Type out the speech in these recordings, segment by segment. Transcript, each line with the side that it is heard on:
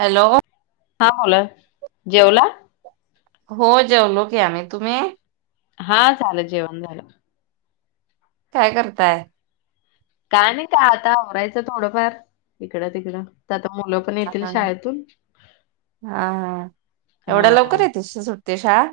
right: Hello
left: हा बोला जेवला
right: हो जेवलो की आम्ही. तुम्ही
left: हा झालं जेवण झालं.
right: काय करताय?
left: काय नाय का आता आवरायचं थोडंफार इकडं तिकडं त्यात
right: हा हा एवढा लवकर येतेस तू सुट शाळा.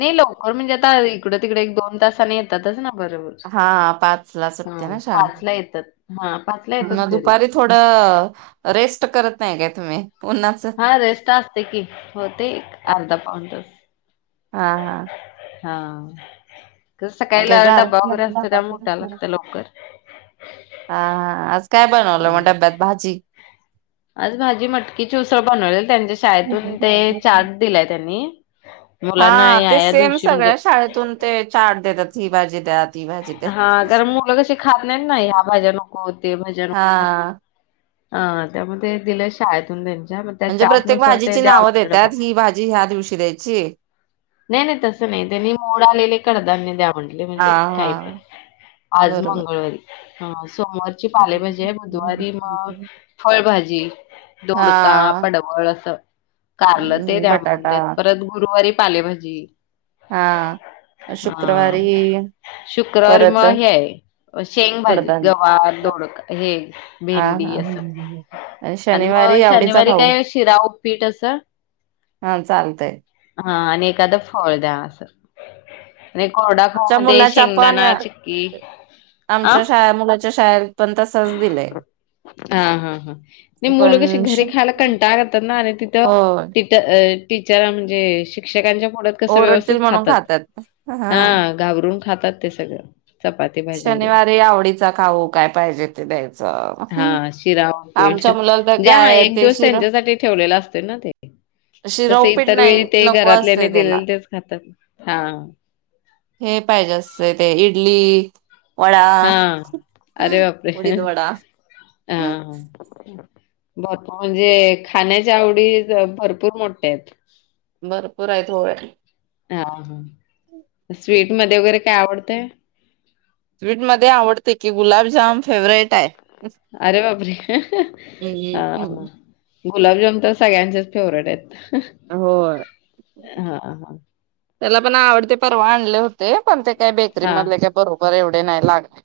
left: नेलो. हो म्हणजे आता इकड तिकडे एक दोन तासाने येतातच ना. बरोबर
right: हा पाच ला
left: हा
right: सुटते ना शाळा.
left: पाचला येतात हा पाचला येतात
right: मग
left: घरी
right: दुपारी थोडं रेस्ट करत नाही का तुम्ही? उन्हाच
left: हा रेस्ट असते की होते एक
right: हा
left: अर्धा पाऊण तास.
right: हा हां.
left: हां. सकाळीला
right: झाल
left: डबा वगैरे असतो त्या मुळ उठाव
right: हा
left: लागत लवकर.
right: हा आज काय
left: हा
right: बनवलं मग डब्यात भाजी
left: आज भाजी मटकीची उसळं बनवलेल त्यांच्या शाळेतून ते चार्ट दिलाय त्यांनी. मुलांना
right: हा
left: या
right: ते
left: या
right: सेम
left: दिवशी म्हणजे
right: सगळ्या शाळेतून ते चार्ट देतात ही भाजी त्यात
left: हा कारण मुलं कशी खात नाहीत ना ह्या भाज्या नको ते भाज्या नको करतात.
right: हा
left: अं त्यामुळे ते दिलेय शाळेतून त्यांच्या मग त्या
right: म्हणजे प्रत्येक
left: चार्टनुसार ते
right: भाजीची
left: द्यावं
right: नावं
left: लागतं डबा.
right: देतात ही भाजी ह्या दिवशी द्यायची.
left: नाही नाही तसं नाही, त्यांनी मोड आलेले कडधान्य द्या म्हटले
right: हा
left: म्हणजे काही पण
right: हा
left: आज
right: बरोबर
left: मंगळवारी. हां. सोमवारची पालेभाजी आहे, बुधवारी मग फळभाजी, दोडका,
right: हा
left: पडवळ असं कारलं ते
right: हम्म
left: द्या
right: बटाटा
left: म्हलेत परत गुरुवारी. पालेभाजी.
right: हा
left: हा.
right: शुक्रवारी
left: शुक्रवारी
right: परत
left: मग हे आहे शेंग भाजी,
right: कडधान्य
left: गवार, दोडका हे
right: हा हा
left: भेंडी असं आणि मग
right: शनिवारी आवडीचा
left: शनिवारी
right: खाऊ
left: काय शिरा, ऊपीठ असं.
right: हा चालतय
left: हा आणि एखादं फळ द्या असं. आणि कोरडा खाऊ
right: आमच्या
left: मध्ये
right: मुलाच्या पण
left: शेंगदाणा चिक्की हा!
right: आमच्या शाळा मुलाच्या शाळेत पण तसच दिलंय
left: हा हा ह नाही मुल कशी
right: पण श
left: घरी खायला कंटाळा करतात ना आणि तिथं
right: हो
left: तिट टीचर म्हणजे. शिक्षकांच्या. कसं व्यवस्थित
right: ओरडतील म्हणून खातात. हम्म
left: हा घाबरून खातात ते सगळं. चपाती भाजी वगैरे
right: शनिवारी आवडीचा खाऊ काय पाहिजे ते द्यायचं.
left: हा शिरा उपीट
right: आमच्या मुलाला तर
left: म्हणजे हा
right: काय
left: एक
right: ते
left: दिवस
right: शिर
left: त्यांच्यासाठी ठेवलेला असतोय ना ते
right: शिरा
left: कसे
right: उपीठ
left: इतर
right: नाही
left: वेळी ते
right: नको असते
left: घरातल्याने
right: त्याला.
left: दिलेले तेच खातात. हा
right: हे पाहिजे असतय ते इडली वडा
left: हा अरे बापरे!
right: उडीद वडा
left: हा हं. भरपूर म्हणजे खाण्याच्या आवडी भरपूर मोठ्यायत.
right: भरपूर आहेत होय.
left: हा हां. स्वीट. मध्ये वगैरे काय आवडतयं.
right: स्वीट मध्ये आवडतयं की गुलाबजाम फेवरेट हाय.
left: अरे बापरे हम्म. गुलाबजाम तर सगळ्यांचेच फेवरेट आहेत.
right: होय.
left: हा हां.
right: त्याला पण आवडतेय परवा आणले होते पण ते काय बेकरी
left: हां.
right: मला काय बर बरं एवढे नाही लागत.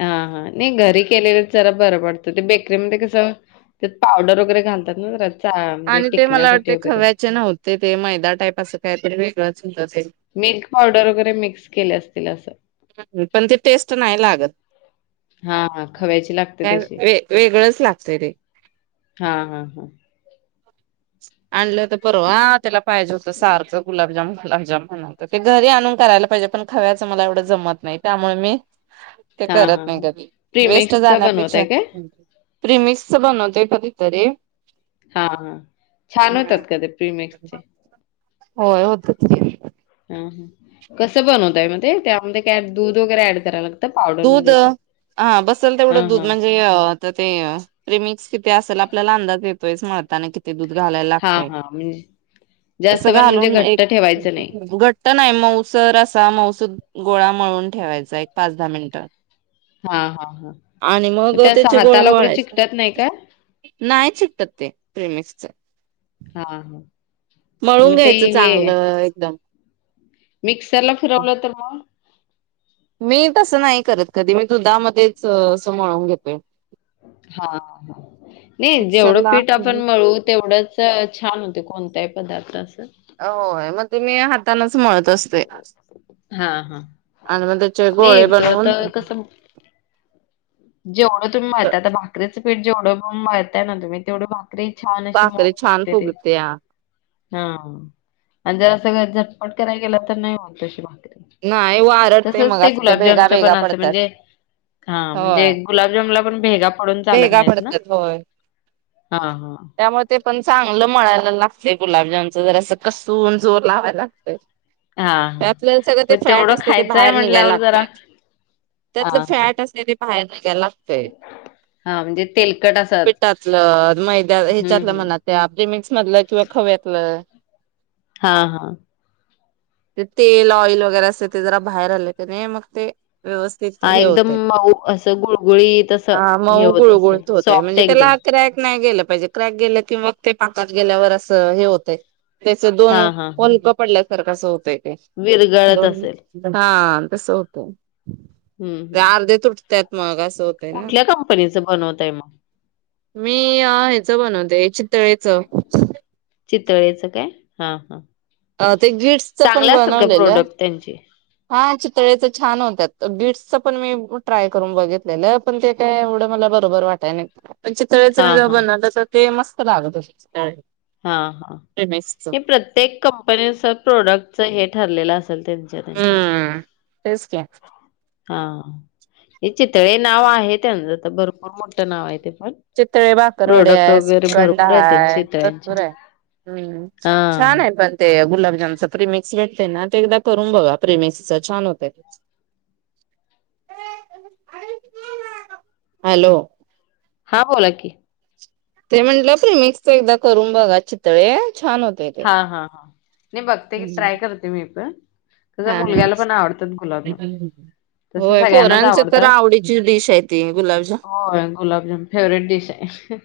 left: हा हा नाही घरी केलेलं जरा बरं पडतं ते बेकरीमध्ये कसं त्यात पावडर वगैरे घालतात ना चा म्हणजे
right: आणि ते मला
left: टिकण्यासाठी
right: वाटते
left: वगैरे.
right: खव्याचे नव्हते ते मैदा टाईप असं कायतरी वेगळंच होत ते
left: मिल्क पावडर वगैरे मिक्स केले असतील असं.
right: ह पण ती टेस्ट नाही लागत. [inaudible]
left: हा हा खवायची लागते
right: काय
left: तशी
right: वे वेगळंच लागतंय ते.
left: हा हा हा.
right: [inaudible] आणलं तर परवा त्याला पाहिजे होतं सारखं गुलाबजाम गुलाबजाम. ते घरी आणून करायला पाहिजे पण खाव्याचं मला एवढं जमत नाही त्यामुळे मी ते
left: हां,
right: करत
left: हां,
right: नाही
left: हां.
right: कधी वेस्ट
left: प्रीमिक्सचा
right: जाण्यापेक्षा
left: बनवताय काय?
right: प्रिमिक्सच बनवतेय कधीतरी
left: हां. छान
right: हम्म.
left: होतात का ते प्रीमिक्सचे?
right: होय होतेत की.
left: कसं बनवताय मग ते त्यामध्ये काय दूध वगैरे ऍड करायला लाग
right: दूध हा बसेल
left: हां,
right: तेवढं दूध
left: हां.
right: म्हणजे आता ते प्रेमिक्स किती असल आपल्याला अंदाज येत तोच मळताना की दूध घालायला
left: हां,
right: लागत
left: हां. म्हणजे
right: तस
left: जास्त पण म्हणजे
right: घालून एक
left: घट्ट ठेवायचं नाही.
right: घट्ट नाही मऊसर असा मऊसू गोळाळून ठेवायचा एक पाच ा मिनिटात
left: हां, हां, हां.
right: आणि मग
left: ते असं
right: त्याचे गोळे
left: हाताला वगैरे
right: वळायचे
left: चिकटत नाही का?
right: नाही चिकतत ते प्रेमच
left: हा हा
right: मळून घ्यायचं चांगलं एकदम
left: मिक्सरला फिरवलं तर मग
right: मी तसं नाही करत कधी मी दुधामध्येच अस म्हळून घेतोय
left: हा ह नाही जेवढं
right: मिक्सरला
left: पीठ आपण मळू तेवढंच छान होत कोणतही पदार्रा असं
right: हो मग तुम्ही हाताना त असते
left: हां, हां.
right: आणि मग त्याचे
left: नाही
right: गोळे
left: तो आता
right: बनवून
left: जे ओढ तु्ही म्हहातता भाकरे जेवढ पणहताय ना तुम्ही तेवढं री छान अे
right: भाकरी
left: मग
right: छान
left: फुकते ते
right: फुगत्या.
left: हा आणि जरा सळ झटपट करायला गेलं तर नाही म्होलतो शि ब
right: नाही वारटते मग अस ते भेगा
left: गुलाबजामचं
right: भेगा पडतात हो
left: जे गुलाबजम ला आपण भहेग
right: भेगा पडत्यात होय
left: हां, हां.
right: त्यामुळे ते पण चांगलं मळायला लागतेय गुलाबजामनच जरा अस कसून जोर लावाला लागतं
left: हां, हां.
right: त्यातलं सगळं ते
left: मग
right: फॅट
left: तेवढं
right: असते ते
left: खायचं आहे
right: बाहेर निघायला
left: म्हटल्यावर जरा
right: लागतय त्यातलं
left: हां, हां.
right: फॅट असत ते बाहेर निघायला लागतय
left: हां, म्हणजे तेलकट असं
right: पिटातलं मैद्या
left: हम्म
right: ह्याच्यातलं
left: हम्म.
right: म्हणत आपलेमिक्स मधलं किंवा खव्यातलं हा
left: हा हा
right: ते तेल ऑइल वगैरे असते ते जरा बाहेर आले नाही मग ते व्यवस्थित
left: हा
right: हे
left: एकदम
right: होतंय.
left: मऊ असं गुळगुळी तस
right: म गुळ गुळत होतय म्हणजे त्याला हक नाही गे पाहिजे क्रॅक गे किंवा ते पाकात गेल्यावर असं हे होतं त्याच दोन
left: हां, हां, हां.
right: पलका पडलं तर कसं होतें
left: विरगळत असेल.
right: न हा कस होत
left: हं,
right: ते
left: हं.
right: अर्धे तुटत्यात. मागास होताना
left: कुठल्या कंपनीचं बनवताय मग?
right: मी ह्याच बनवते. ते चितळेच.
left: चितळेचं काय हा हा.
right: अ ते गिट्सच पण बनवलेलं.
left: प्रोडक्ट त्यांचे?
right: हा चितळेच छान होत्या गिटसच पण मी ट्राय करून बघितलेलं पण ते काय एवढं मला बरोबर वाटाय नाही. पण चितळेचे मी
left: हां,
right: जेव्हा
left: हां.
right: बनवलं ते मस्त लागत होत
left: हा हा
right: प्रेमिक्सच
left: हे प्रत्येक कप कंपनीचं प्रोडक्टच हे ठरलेलं असत त्यांच्या त्यांच्यात
right: हम्म तेच की
left: हा हा हे चितळे नाव आहे त्याचं, तर भरपूर मोठं नाव आहे ते पण.
right: चितळे भाकरवडे
left: प्रोडक्ट
right: आहेत,
left: वगैरे
right: श्रीखंड
left: भरपूर आहेत त्यांचे
right: हाय
left: चितळ्यांचे.
right: बरं आहे
left: हां.
right: छान आहे पण ते गुलाब म्हणजे त्याचं प्रमिक्स भेटत ना ते एकदा करून बघा प्रमिक्स छान होतंय हॅलो
left: हा बोला की.
right: ते म्हणल प्रीमिक्सच एकदा करून बघा चितळे छान होते ते.
left: हा हा हा नाही बघते की ट्राय करते मी पण. तस
right: हा हा
left: मुलग्याला पण आवडतात गुलाबजाम. तस
right: होय
left: सगळ्यांनाच
right: पोरांच तर
left: आवडतात.
right: आवडीची डिश आहे ती गुलाबजाम
left: होय गुलाबजाम फेवरेट डिश आहे.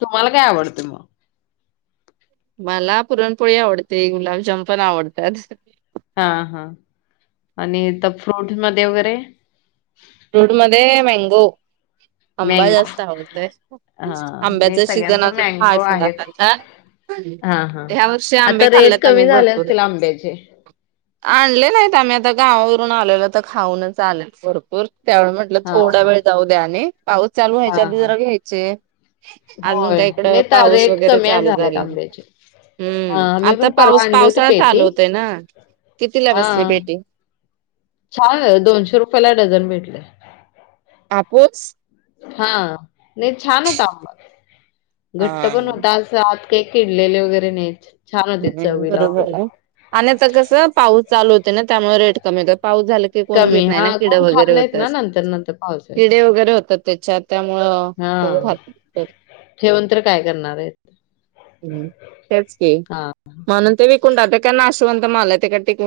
left: तुम्हाला काय आवडतं मग?
right: मला पुरणपोळी आवडते, गुलाबजाम पण आवडतात.
left: हा हा आणि इथं फ्रूट मधे वगैरे?
right: फ्रुट मध्ये मँंगो. आंबा
left: मँगो
right: जास्त आवडतय
left: हा नाही
right: आंब्याचा सीजन
left: सगळ्यांच
right: अजून हाय
left: मँगो
right: थोडा
left: आहेच
right: फार.
left: हा हा
right: ह्या वर्षी आंबे
left: आता रेट
right: खाल्लेत आम्ही
left: कमी झाले
right: भरपूर.
left: असतील आंब्याचे
right: आणले नाहीत आम्ही आता गावावरून आलेलो तर खाऊनच आलोत भरपूर त्यावेळी म्हटलं
left: हा
right: थोडा
left: हा
right: वेळ जाऊ द्या आणि पाऊस चालू
left: हा
right: व्हायच्या आधी
left: हा
right: जरा घ्यायचे. अजून
left: होय
right: काय इकड
left: नाही तर
right: पाऊस
left: रेट
right: वगैरे
left: कमी
right: चालू
left: झालेत
right: झाला नाही.
left: आंब्याचे हा
right: हम्म
left: मी
right: आता
left: पण परवा
right: पाऊस
left: आणली होती
right: पावसाळा चालू
left: पेटी
right: होतय ना. किती ला बसली
left: हा
right: पेटी?
left: छान दोनशे रुपयाला डझन भेटले.
right: हापूस
left: हा नाही छान होता आंबा
right: हा
left: घट्ट पण होता. असा आत ते किडलेले वगैरे नाहीत छान होते
right: हम्म
left: चवीला
right: बरोबर
left: वगैरे.
right: आहे आणि आता कस पाऊस चालू है ना त्यामुळे रेट कमी पाऊस झाला की कोण
left: कमी
right: घेत नाही ना
left: हां,
right: किड
left: कोण खात
right: वगैरे
left: नाहीत
right: होतात.
left: ना नंतर-नंतर पावसाळ्यात.
right: किडे वगैरे होतात त्याच्यात त्यामुळं कोण
left: हां,
right: खात
left: ठेवून तर काय करणार आहेत?
right: हम्म तेच की
left: हां.
right: म्हणून ते विकून टाकते कारण अशे कोणत माल ते काय टिकते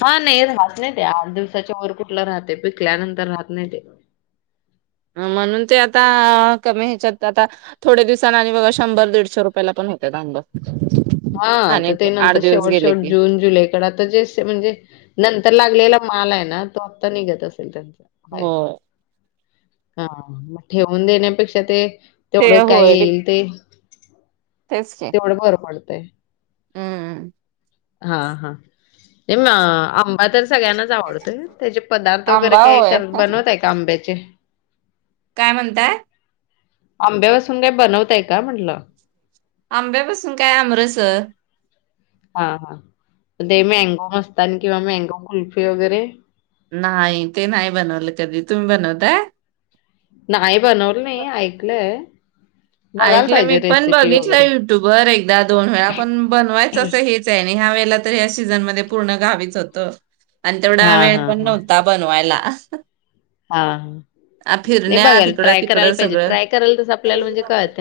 left: हा नाही राहत नाही ते आठ दिवसाच्या वर कुठलं राहते पिकल्यानंतर तर राहत नाही ते
right: म्हणून ते आता कमी ह्याच्यात आता थोड्या दिवसाने आणि बघा शंभर दीडशे रुपयाला पण होतात आंब
left: हा तर
right: आणि
left: ते
right: आठ
left: नंतर
right: दिवस
left: शेवट
right: गेले
left: शेवट
right: की
left: जून जुलै कडे आता जे म्हणजे, नंतर लागलेला माल आहे ना ना तो आता निघत असेल त्यां
right: हो.
left: हा मग ठेवून देण्यापेक्षा ते
right: ते
left: तेवढं काय
right: होय
left: येईल ते तेवढं बर पडत ते
right: हम्मम
left: हा हा तेम आंबा तर सगळ्यांनाच आवडतंय त्याचे पदार्थ वगैरे
right: आंबा होय
left: काही बनवत आहे का आंब्याचे
right: काय म्हणताय?
left: आंब्यापासून काय बनवतय का म्हटलं?
right: आंब्यापासून काय आमरस
left: हा, हा ते मँंगो मस्तानी किंवा मँंगो कुल्फी वगैरे
right: नाही ते नाही बनवलं कधी तुम्ही बनवताय
left: नाही बनवलं नाही ऐकलंय? बघायला
right: ऐकलं मी
left: पाहिजे
right: पण
left: रेसिपी
right: बघितलं
left: वगैरे.
right: युट्यूबर एकदा दोन वेळा पण बनवायच असं हेच आहे ह्या वेळे तर सीझन मध्ये पूर्ण गावीच होतो आणि तेवढा
left: हां,
right: वेळ पण नव्हता बनवायला. असस्
left: हा हा नाही बघाल
right: तिकडं
left: ट्राय करायला
right: तिकडं
left: पाहिजे
right: सगळं.
left: ट्राय करायला तस आपल्याला म्हणजे कळत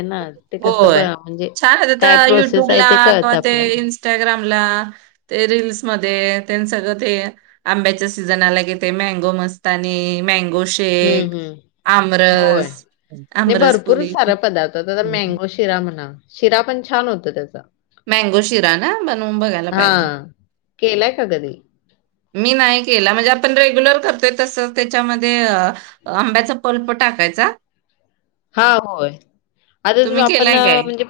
right: होय, छान आहे ते
left: काय प्रोसेस आहे
right: युट्यूबला
left: ते
right: कि
left: कळतं
right: ते
left: आपल्याला.
right: इनस्टाग्रामला, ते रिल्समधे सगळं ते आंब्याच्या सिझनाला येत मँगो मस्तानी, मँगो
left: हम्म
right: शेक,
left: हम्म. होय.
right: आमरस,
left: नाही भरपूर
right: आमरसपुरी
left: सारा पदार्थ मँगो शिरा म्हणा शिरा पण छान होत त्याचा
right: मँगो शिरा ना बनवून बघायला
left: हा
right: पाहिजे?
left: केलाय का कधी?
right: मी नाही केला म्हणजे आपण रेग्युलर करतोय तसं त्याच्यामध्ये आंब्याचा पल्प टाकायचा?
left: हा, होय, आताच
right: तुम्ही
left: आपण
right: केलाय काय?
left: म्हणजे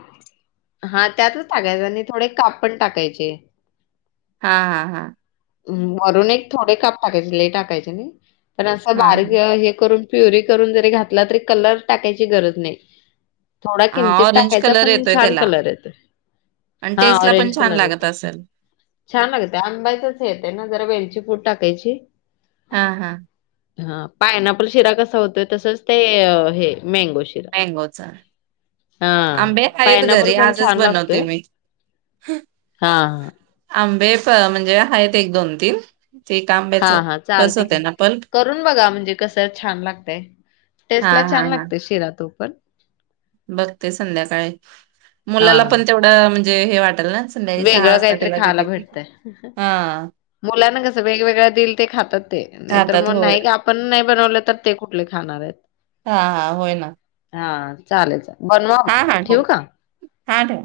left: हा त्यातच टाकायचं आणि थोडे काप पण टाकायचे
right: हा-हा- हा
left: वरून एक थोडे काप टाकायचे लय टाकायचे नाही. पण असं
right: हां,
left: [unintelligible] हे करून प्युरी करून जरी घातला तरी कलर टाकायची गरज नाही थोडा
right: हां.
left: किंचित
right: ऑरेंज
left: टाकायचा
right: कलर
left: पण
right: येतोय
left: छान
right: त्याला
left: कलर येतो.
right: आणि
left: हा
right: टेस्टला पण
left: ऑरेंज
right: छान
left: कलर
right: लागत
left: येतो.
right: असेल.
left: छान लागते आंब्याचंच येतय ना जरा वेलची पुड टाकायची
right: हां, हां.
left: हा, पायनपल शिरा कसा असतो, तसंच ते हे, मँगो शिरा.
right: मँंगोचा,
left: हा
right: आंबे आहेत
left: पायनॅपल
right: घरी
left: पण
right: आजच
left: छान
right: बनवते
left: लागतोय.
right: मी.
left: हा
right: आंबे तर, म्हणजे आहेत- आहेत एक, दोन, तीन ते
left: हा- हा, चालते की
right: पल्प.
left: करून बघा, म्हणजे कस छान लागते टेस्टला,
right: हां,
left: छान
right: हां, हां.
left: लागते शिरा, तूप पण
right: बघते संध्याकाळी,
left: हा
right: मुलाला पण तेवढा म्हणजे हे, वाट
left: वेगळं काहीतरी खायला मिळाले,
right: हां.
left: मुलांना कसं वेगवेगळ दिल ते खातात ते नाहीतर
right: खातात
left: मग,
right: होय.
left: नाही तर आपण नाही बनवलं तर ते कुठले खाणार आहेत?
right: हां हां होय ना.
left: हा चालेल- चालेल बनवा मग, ठेऊ का?
right: ठठ [inaudible]